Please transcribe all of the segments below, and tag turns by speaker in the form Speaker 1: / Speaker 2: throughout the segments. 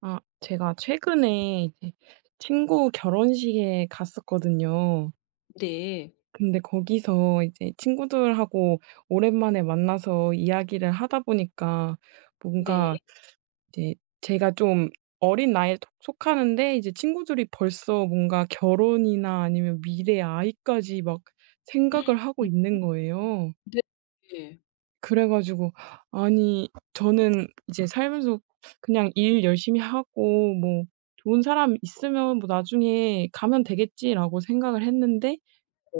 Speaker 1: 아 제가 최근에 이제 친구 결혼식에 갔었거든요.
Speaker 2: 네.
Speaker 1: 근데 거기서 이제 친구들하고 오랜만에 만나서 이야기를 하다 보니까
Speaker 2: 네.
Speaker 1: 뭔가 이제 제가 좀 어린 나이에 톡 속하는데 이제 친구들이 벌써 뭔가 결혼이나 아니면 미래의 아이까지 막
Speaker 2: 음
Speaker 1: 생각을 하고 있는 거에요.
Speaker 2: 네 네.
Speaker 1: 그래 가지고 아니 저는 이제 살면서 '그냥 일 열심히 하고 뭐 좋은 사람 있으면 뭐 나중에 가면 되겠지.'라고 생각을 했는데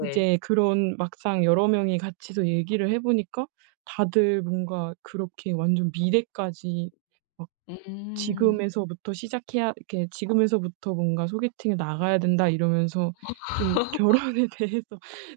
Speaker 2: 네.
Speaker 1: 그런 막상 여러 명이 같이서 얘기를 해 보니까 다들 뭔가 그렇게 완전 미래까지 막
Speaker 2: 음.
Speaker 1: 지금에서부터 시작해야 이렇게 '지금에서부터 뭔가 소개팅에 나가야 된다.' 이러면서 좀 결혼에 대해서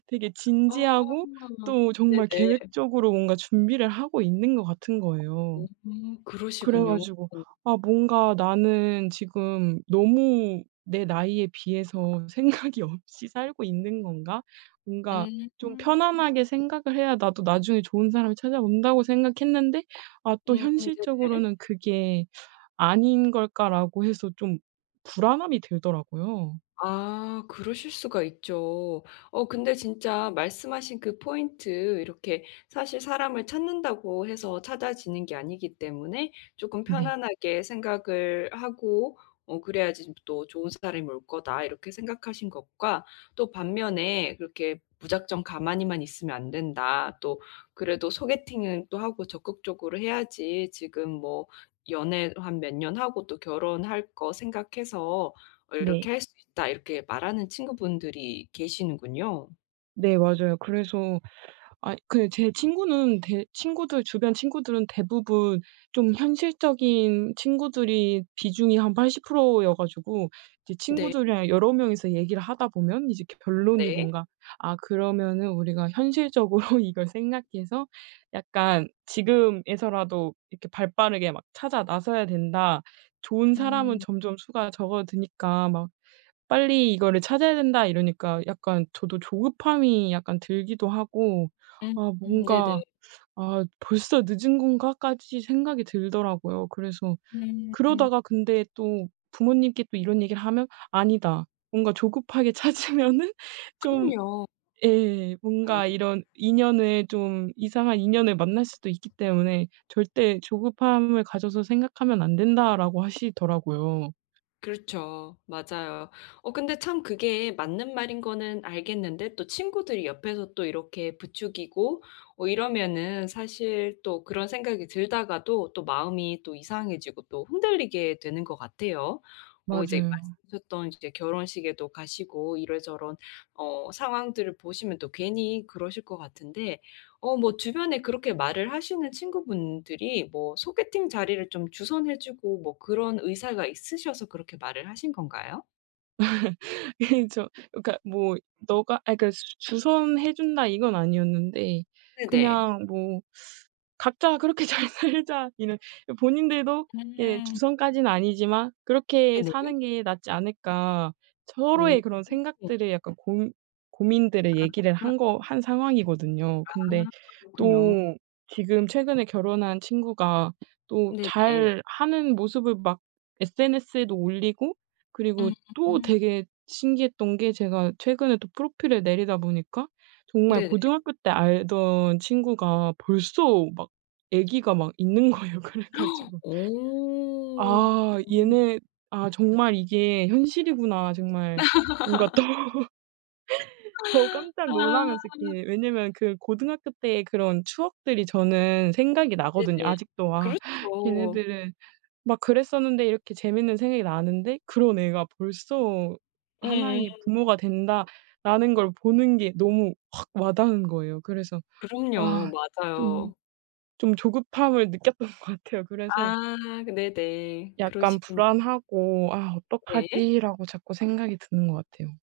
Speaker 1: 되게
Speaker 2: 아
Speaker 1: 진지하고 또 정말
Speaker 2: 네네.
Speaker 1: 계획적으로 뭔가 준비를 하고 있는 것 같은 거예요.
Speaker 2: 음
Speaker 1: 그래
Speaker 2: 그러시군요.
Speaker 1: 가지고 '아 뭔가 나는 지금 너무 내 나이에 비해서 생각이 없이 살고 있는 건가?' 뭔가
Speaker 2: 음.
Speaker 1: 좀 편안하게 생각을 해야 나도 나중에 좋은 사람이 찾아온다고 생각했는데 아 또
Speaker 2: 음 네네.
Speaker 1: '현실적으로는 그게 아닌 걸까?'라고 해서 좀 불안함이 들더라고요.
Speaker 2: 아 그러실 수가 있죠. 어 근데 진짜 말씀하신 그 포인트 이렇게 사실 '사람을 찾는다고 해서 찾아지는 게 아니기 때문에 쪼끔
Speaker 1: 네.
Speaker 2: 편안하게 생각을 하고 어 그래야지 좀 또 좋은 사람이 올 거다.' 이렇게 생각하신 것과 또 반면에 "그렇게 무작정 가만히만 있으면 안된다. 또 그래도 소개팅은 또 하고 적극적으로 해야지 지금 뭐 연애 한 몇 년 하고 또 결혼할 거 생각해서 어
Speaker 1: 네.
Speaker 2: 이렇게 할 수 있다." 이렇게 말하는 친구분들이 계시는군요.
Speaker 1: 네, 맞아요. 그래서 아이 그 제 친구는 대 친구들 주변 친구들은 대부분 좀 현실적인 친구들이 비중이 한 80% 여 가지고 이제
Speaker 2: 네.
Speaker 1: 친구들이랑 여러 명 이서 얘기를 하다 보면 이제 결론이
Speaker 2: 네.
Speaker 1: 뭔가 아, 그러면은 우리가 현실적으로 이걸 생각해서 약간 "지금에서라도 이렇게 발 빠르게 막 찾아 나서야 된다. 좋은 사람은
Speaker 2: 음.
Speaker 1: 점점 수가 적어드니까 막 빨리 이거를 찾아야 된다." 이러니까 약간 저도 조급함이 약간 들기도 하고
Speaker 2: 음.
Speaker 1: 아
Speaker 2: 음,
Speaker 1: 뭔가
Speaker 2: 네네.
Speaker 1: '아 벌써 늦은 건가?' 까지 생각이 들더라고요. 그래서
Speaker 2: 음. 음
Speaker 1: 그러다가 근데 또 부모님께 또 이런 얘기를 하면 "아니다, 뭔가 조급하게 찾으면은 좀
Speaker 2: 그럼요.
Speaker 1: 예 뭔가
Speaker 2: [unintelligible]
Speaker 1: 이런 인연을 좀 이상한 인연을 만날 수도 있기 때문에 절대 조급함을 가져서 생각하면 안 된다."라고 하시더라고요.
Speaker 2: 그렇죠. 맞아요. 어, 근데 참 그게 맞는 말인 거는 알겠는데 또 친구들이 옆에서 또 이렇게 부추기고 어 이러면은 사실 또 그런 생각이 들다가도 또 마음이 또 이상해지고 또 흔들리게 되는 것 같아요. 어, 이제
Speaker 1: 맞아요.
Speaker 2: 말씀하셨던 이제 결혼식에도 가시고 이런저런 어 상황들을 보시면 또 괜히 그러실 것 같은데. 어 뭐 주변에 그렇게 말을 하시는 친구분들이 뭐 소개팅 자리를 좀 주선해 주고 뭐 그런 의사가 있으셔서 그렇게 말을 하신 건가요?
Speaker 1: 이 저 그렇니까 뭐 너가 아 그렇니까 "주선해 준다." 이건 아니었는데
Speaker 2: 네네.
Speaker 1: 그냥 뭐 "각자 그렇게 잘 살자." 이런 본인들도 예
Speaker 2: 음.
Speaker 1: '주선까지는 아니지만 그렇게
Speaker 2: 네네.
Speaker 1: 사는 게 낫지 않을까?'
Speaker 2: 음.
Speaker 1: 서로의 그런 생각들의 약간 고 고민들의 얘기를
Speaker 2: 아.
Speaker 1: 한 거 한 상황이거든요.
Speaker 2: 아
Speaker 1: 근데 또
Speaker 2: 그렇군요.
Speaker 1: 지금 최근에 결혼한 친구가 또
Speaker 2: 네 네.
Speaker 1: 잘 하는 모습을 막 SNS에도 올리고 그리고
Speaker 2: 음.
Speaker 1: 또 되게 신기했던 게 제가 최근에 또 프로필을 내리다 보니까 정말
Speaker 2: 네네.
Speaker 1: 고등학교 때 알던 친구가 벌써 막 애기가 막 있는 거예요. 그래 가지고
Speaker 2: 어.
Speaker 1: '아
Speaker 2: 어.
Speaker 1: 얘네 아 정말 이게 현실이구나.' 정말 뭔가 또. 저 깜짝 놀라면서
Speaker 2: 아.
Speaker 1: 이렇게 왜냐하면 그 고등학교때 그런 추억들이 저는 생각이 나거든요.
Speaker 2: 네네.
Speaker 1: 아직도 막
Speaker 2: 그렇죠.
Speaker 1: 걔네들은 막 그랬었는데 이렇게 재밌는 생각이 나는데 '그런 애가 벌써
Speaker 2: 응.
Speaker 1: 하나의 부모가 된다.'라는 걸 보는 게 너무 확 와닿은 거예요. 그래서 아
Speaker 2: 그럼요.
Speaker 1: 좀
Speaker 2: 맞아요.
Speaker 1: 좀 조급함을 느꼈던 것 같아요. 그래서
Speaker 2: 아 네네.
Speaker 1: 약간
Speaker 2: 그러시군요.
Speaker 1: 불안하고 '아
Speaker 2: 네.
Speaker 1: 어떡하지?'라고 자꾸 생각이 드는 것 같아요.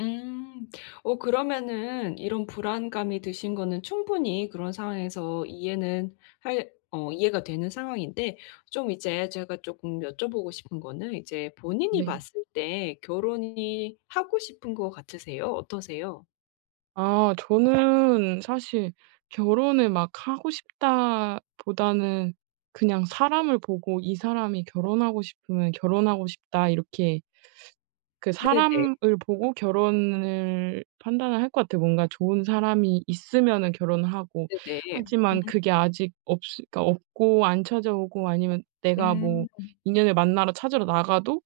Speaker 2: 음. 어, 그러면은 이런 불안감이 드신 거는 충분히 그런 상황에서 이해는 할 어, 이해가 되는 상황인데 좀 이제 제가 쪼끔 여쭤보고 싶은 거는 이제 본인이
Speaker 1: 네.
Speaker 2: 봤을 때 결혼이 하고 싶은 것 같으세요? 어떠세요?
Speaker 1: 아, 저는 사실 '결혼을 막 하고 싶다.' 보다는 그냥 사람을 보고 '이 사람이 결혼하고 싶으면 결혼하고 싶다.' 이렇게 그
Speaker 2: 네 네.
Speaker 1: 사람을 보고 결혼을 판단을 할 것 같아요. 뭔가 좋은 사람이 있으면은 결혼을 하고,
Speaker 2: 네네.
Speaker 1: 하지만
Speaker 2: 음
Speaker 1: 그게 아직 없으 그러니까 없고 안 찾아오고 아니면 내가 뭐
Speaker 2: 음.
Speaker 1: 인연을 만나러 찾으러 나가도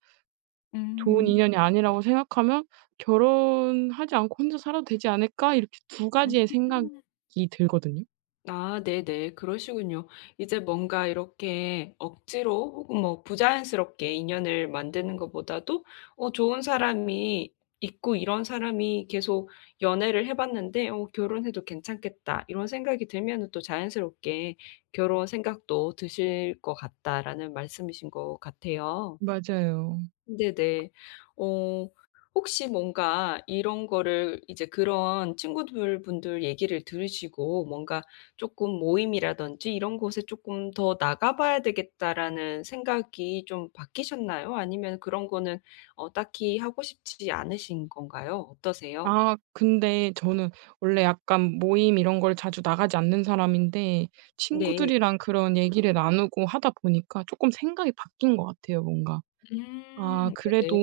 Speaker 1: 좋은
Speaker 2: 음.
Speaker 1: 인연이 아니라고 생각하면 '결혼 하지 않고 혼자 살아도 되지 않을까?' 이렇게 2 가지의 생각이
Speaker 2: 음.
Speaker 1: 들거든요.
Speaker 2: 아, 네네. 그러시군요. 이제 뭔가 이렇게 억지로 혹은 뭐 부자연스럽게 인연을 만드는 것보다도 "어, 좋은 사람이 있고 이런 사람이 계속 연애를 해 봤는데 '어, 결혼해도 괜찮겠다.' 이런 생각이 들면은 또 자연스럽게 결혼 생각도 드실 것 같다."라는 말씀이신 것 같아요.
Speaker 1: 맞아요.
Speaker 2: 네네. 어 혹시 뭔가 이런 거를 이제 그런 친구들 분들 얘기를 들으시고 뭔가 '쪼끔 모임이라든지 이런 곳에 쪼끔 더 나가봐야 되겠다.'라는 생각이 좀 바뀌셨나요? 아니면 그런 거는 어, 딱히 하고 싶지 않으신 건가요? 어떠세요?
Speaker 1: 아 근데 저는 원래 약간 모임 이런 걸 자주 나가지 않는 사람인데
Speaker 2: 네.
Speaker 1: 친구들이랑 그런 얘기를 나누고 하다 보니까 쪼끔 생각이 바뀐 것 같아요, 뭔가. 아,
Speaker 2: 음.
Speaker 1: 그래도
Speaker 2: 네네.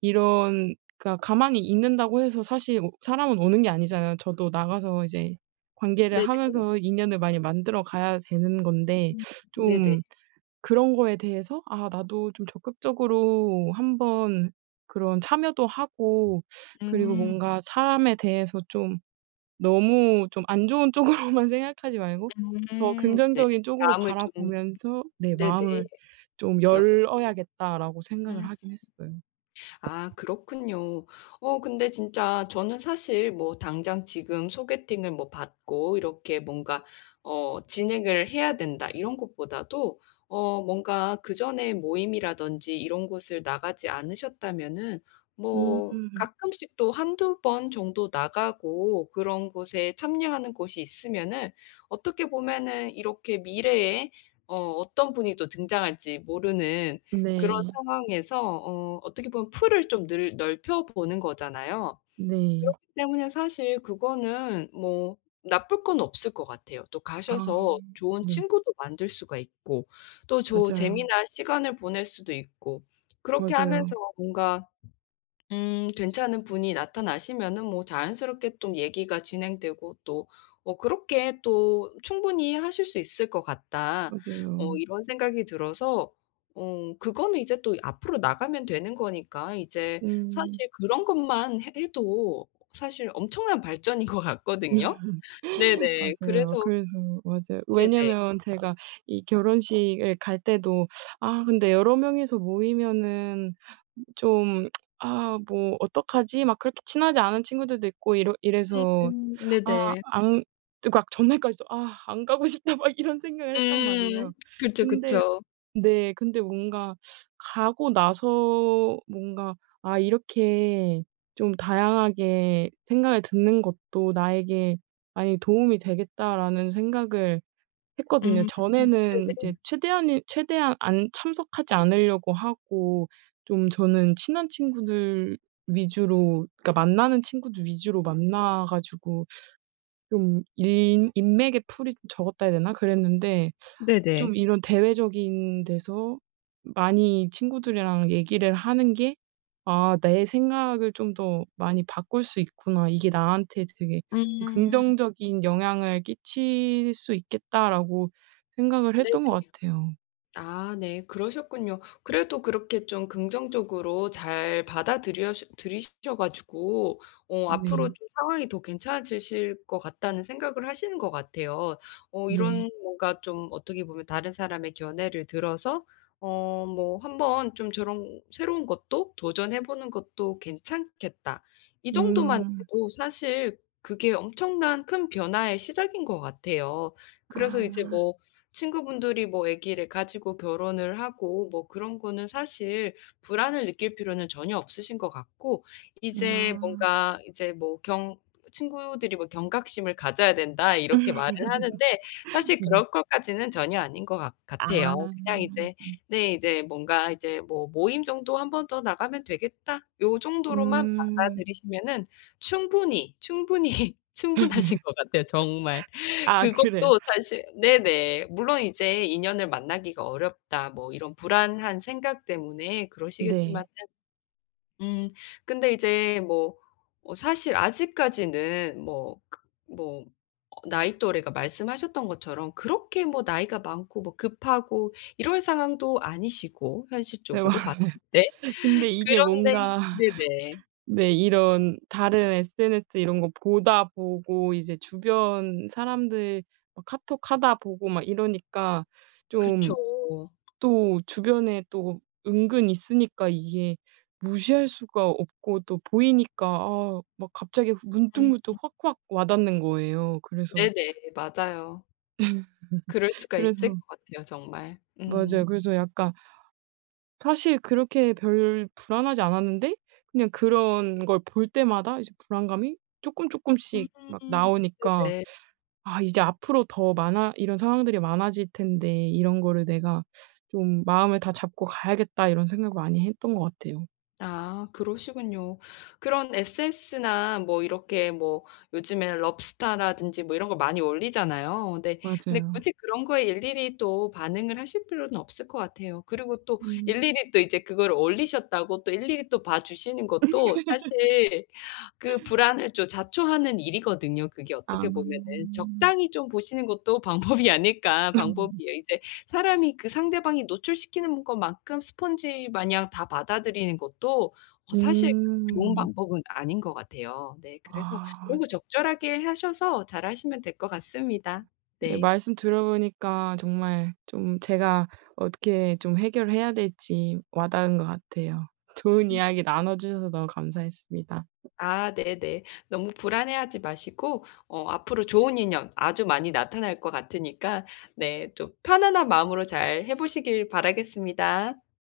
Speaker 1: 이런 그러니까 가만히 있는다고 해서 사실 어, 사람은 오는 게 아니잖아요. 저도 나가서 이제 관계를
Speaker 2: 네네.
Speaker 1: 하면서 인연을 많이 만들어가야 되는 건데
Speaker 2: 음, 네네.
Speaker 1: 좀 그런 거에 대해서 아, 나도 좀 적극적으로 한번 그런 참여도 하고, 그리고
Speaker 2: 음.
Speaker 1: 뭔가 사람에 대해서 좀 '너무 좀 안 좋은 쪽으로만 생각하지 말고, 더
Speaker 2: 음. 네.
Speaker 1: 긍정적인 쪽으로
Speaker 2: 마음을 좀
Speaker 1: 바라보면서 내
Speaker 2: 네네.
Speaker 1: 마음을 좀
Speaker 2: [unintelligible]
Speaker 1: 열어야겠다.'라고 생각을
Speaker 2: 음.
Speaker 1: 하긴 했어요.
Speaker 2: 아, 그렇군요. 어, 근데 진짜 저는 사실 뭐 '당장 지금 소개팅을 뭐, 받고 이렇게 뭔가 어, 진행을 해야 된다,' 이런 것보다도 어 뭔가 그전에 모임이라든지 이런 곳을 나가지 않으셨다면은 뭐
Speaker 1: 음.
Speaker 2: 가끔씩 또 한두 번 정도 나가고 그런 곳에 참여하는 곳이 있으면은 어떻게 보면은 이렇게 미래에 어 어떤 분이 또 등장할지 모르는 그런
Speaker 1: 네.
Speaker 2: 상황에서 어 어떻게 보면 풀을 좀 늘 넓혀 보는 거잖아요.
Speaker 1: 네.
Speaker 2: 그렇기 때문에 사실 그거는 뭐 나쁠 건 없을 것 같아요. 또
Speaker 1: 아
Speaker 2: 가셔서 좋은
Speaker 1: 네.
Speaker 2: 친구도 만들 수가 있고 또 좋은
Speaker 1: 맞아요.
Speaker 2: 재미난 시간을 보낼 수도 있고 그렇게 하면서
Speaker 1: 맞아요.
Speaker 2: 뭔가 음 괜찮은 분이 나타나시면은 뭐 자연스럽게 또 얘기가 진행되고 또 뭐 그렇게 또 '충분히 하실 수 있을 것 같다.' 어
Speaker 1: 맞아요.
Speaker 2: 이런 생각이 들어서 어 그거는 이제 또 앞으로 나가면 되는 거니까 이제
Speaker 1: 음.
Speaker 2: 사실 그런 것만 해 해도 사실 엄청난 발전인 것 같거든요. 네네,
Speaker 1: 맞아요.
Speaker 2: 그래서
Speaker 1: 그래서 맞아요.
Speaker 2: 네네.
Speaker 1: 왜냐하면 제가 이 결혼식을 갈 때도 아 근데 여러 명 이서 모이면은 좀 '아, 뭐 어떡하지?' 막 그렇게 친하지 않은 친구들도 있고 이러 이래서
Speaker 2: 음.
Speaker 1: 아
Speaker 2: 네네.
Speaker 1: 안 그러니까 전날까지도 '아, 안 가고 싶다.' 막 이런 생각을 했단
Speaker 2: 음.
Speaker 1: 말이에요.
Speaker 2: 그쵸,
Speaker 1: 근데
Speaker 2: 그쵸.
Speaker 1: 네 근데 뭔가 가고 나서 뭔가 '아, 이렇게 좀 다양하게 생각을 듣는 것도 나에게 많이 도움이 되겠다.'라는 생각을 했거든요.
Speaker 2: 음.
Speaker 1: 전에는 이제
Speaker 2: 네네.
Speaker 1: 최대한은, 최대한 않 참석하지 않으려고 하고 좀 저는 친한 친구들 위주로 그러니까 만나는 친구들 위주로 만나 가지고 좀 인 인맥의 풀이 좀 적었다 해야 되나? 그랬는데
Speaker 2: 네네.
Speaker 1: 좀 이런 대외적인 데서 많이 친구들이랑 얘기를 하는 게 '아 내 생각을 좀 더 많이 바꿀 수 있구나. 이게 나한테 되게
Speaker 2: 음.
Speaker 1: 긍정적인 영향을 끼칠 수 있겠다.'라고 생각을
Speaker 2: 네네.
Speaker 1: 했던 것 같아요.
Speaker 2: 아, 네, 그러셨군요. 그래도 그렇게 좀 긍정적으로 잘 받아들여 들이셔 가지고 '어, 앞으로
Speaker 1: 네.
Speaker 2: 좀 상황이 더 괜찮아지실 것 같다.'는 생각을 하시는 것 같아요. 어
Speaker 1: 네.
Speaker 2: 이런 뭔가 좀 어떻게 보면 다른 사람의 견해를 들어서 어 뭐 '한번 좀 저런 새로운 것도 도전해 보는 것도 괜찮겠다.' 이 정도만
Speaker 1: 음.
Speaker 2: 돼도 사실 그게 엄청난 큰 변화의 시작인 것 같아요. 그래서 이제
Speaker 1: 아.
Speaker 2: 뭐 친구분들이 뭐 아기를 가지고 결혼을 하고 뭐 그런 거는 사실 불안을 느낄 필요는 전혀 없으신 것 같고. 이제
Speaker 1: 음, 아.
Speaker 2: 뭔가 이제 뭐 경 친구들이 뭐 경각심을 가져야 된다.
Speaker 1: 음.
Speaker 2: 이렇게 말을 하는데 사실
Speaker 1: 네.
Speaker 2: 그럴 것까지는 전혀 아닌 것 같 같아요.
Speaker 1: 아.
Speaker 2: 그냥 이제 네, 이제 뭔가 이제 뭐 '모임 정도 한 번 더 나가면 되겠다.' 이 정도로만
Speaker 1: 음.
Speaker 2: 받아들이시면은 충분히, 충분히, 충분하신 것 같아요, 정말.
Speaker 1: 아, 그래요.
Speaker 2: 그것도 사실 네네. 물론 '이제 인연을 만나기가 어렵다.' 뭐 이런 불안한 생각 때문에 그러시겠지만은.
Speaker 1: 네.
Speaker 2: 음, 근데 이제 뭐 어사실 아직까지는 뭐 그 뭐 어 나이 또래가 말씀하셨던 것처럼 그렇게 뭐 나이가 많고 뭐 급하고 이럴 상황도 아니시고
Speaker 1: 네, 맞아요.
Speaker 2: 현실적으로 봤을 때.
Speaker 1: 근데 이게
Speaker 2: 그런데
Speaker 1: 뭔가
Speaker 2: 네네.
Speaker 1: 네, 이런 다른 SNS 이런 거 보다 보고 이제 주변 사람들 카톡하다 보고 막 이러니까
Speaker 2: 그렇죠.
Speaker 1: 좀 또 주변에 또 은근 있으니까 이게 무시할 수가 없고 또 보이니까 아 막 갑자기
Speaker 2: 음.
Speaker 1: 문득문득 확확 와 닿는 거예요. 그래서
Speaker 2: 네네. 맞아요. 그럴 수가 있을
Speaker 1: 그래서
Speaker 2: 것 같아요, 정말. 음.
Speaker 1: 맞아요. 그래서 약간 사실 그렇게 별 불안하지 않았는데 그냥 그런 걸 볼 때마다 이제 불안감이 쪼끔쪼끔씩 막
Speaker 2: 음.
Speaker 1: 나오니까
Speaker 2: 네네.
Speaker 1: '아, 이제 앞으로 더 많아 이런 상황들이 많아질 텐데 이런 거를 내가 좀 마음을 다잡고 가야겠다.' 이런 생각을 많이 했던 것 같아요.
Speaker 2: 아, 그러시군요. 그런 SNS나 뭐 이렇게 뭐 요즘에는 럽스타라든지 뭐 이런 거 많이 올리잖아요. 근데, 근데
Speaker 1: 맞아요.
Speaker 2: 굳이 그런 거에 일일이 또 반응을 하실 필요는 없을 것 같아요. 그리고 또
Speaker 1: 음.
Speaker 2: 일일이 또 이제 그걸 올리셨다고 또 일일이 또 봐 주시는 것도 사실 그 불안을 또 자초하는 일이거든요, 그게
Speaker 1: 아.
Speaker 2: 어떻게 보면은. 적당히 좀 보시는 것도 방법이 아닐까
Speaker 1: 음.
Speaker 2: 방법이에요. 이제 사람이 그 상대방이 노출시키는 것만큼 스펀지마냥 다 받아들이는 것도 다 사실 좋은
Speaker 1: 음.
Speaker 2: 방법은 아닌 것 같아요. 네. 그래서
Speaker 1: 아.
Speaker 2: 그런 거
Speaker 1: [unintelligible]
Speaker 2: 적절하게 하셔서 잘 하시면 될 것 같습니다.
Speaker 1: 네,
Speaker 2: 네.
Speaker 1: 말씀 들어 보니까 정말 좀 제가 어떻게 좀 해결해야 될지 와 닿은 것 같아요. 좋은
Speaker 2: 음.
Speaker 1: 이야기 나눠 주셔서 너무 감사했습니다.
Speaker 2: 아, 네네. 너무 불안해하지 마시고 어 앞으로 좋은 인연 아주 많이 나타날 것 같으니까 네 좀 편안한 마음으로 잘 해보시길 바라겠습니다.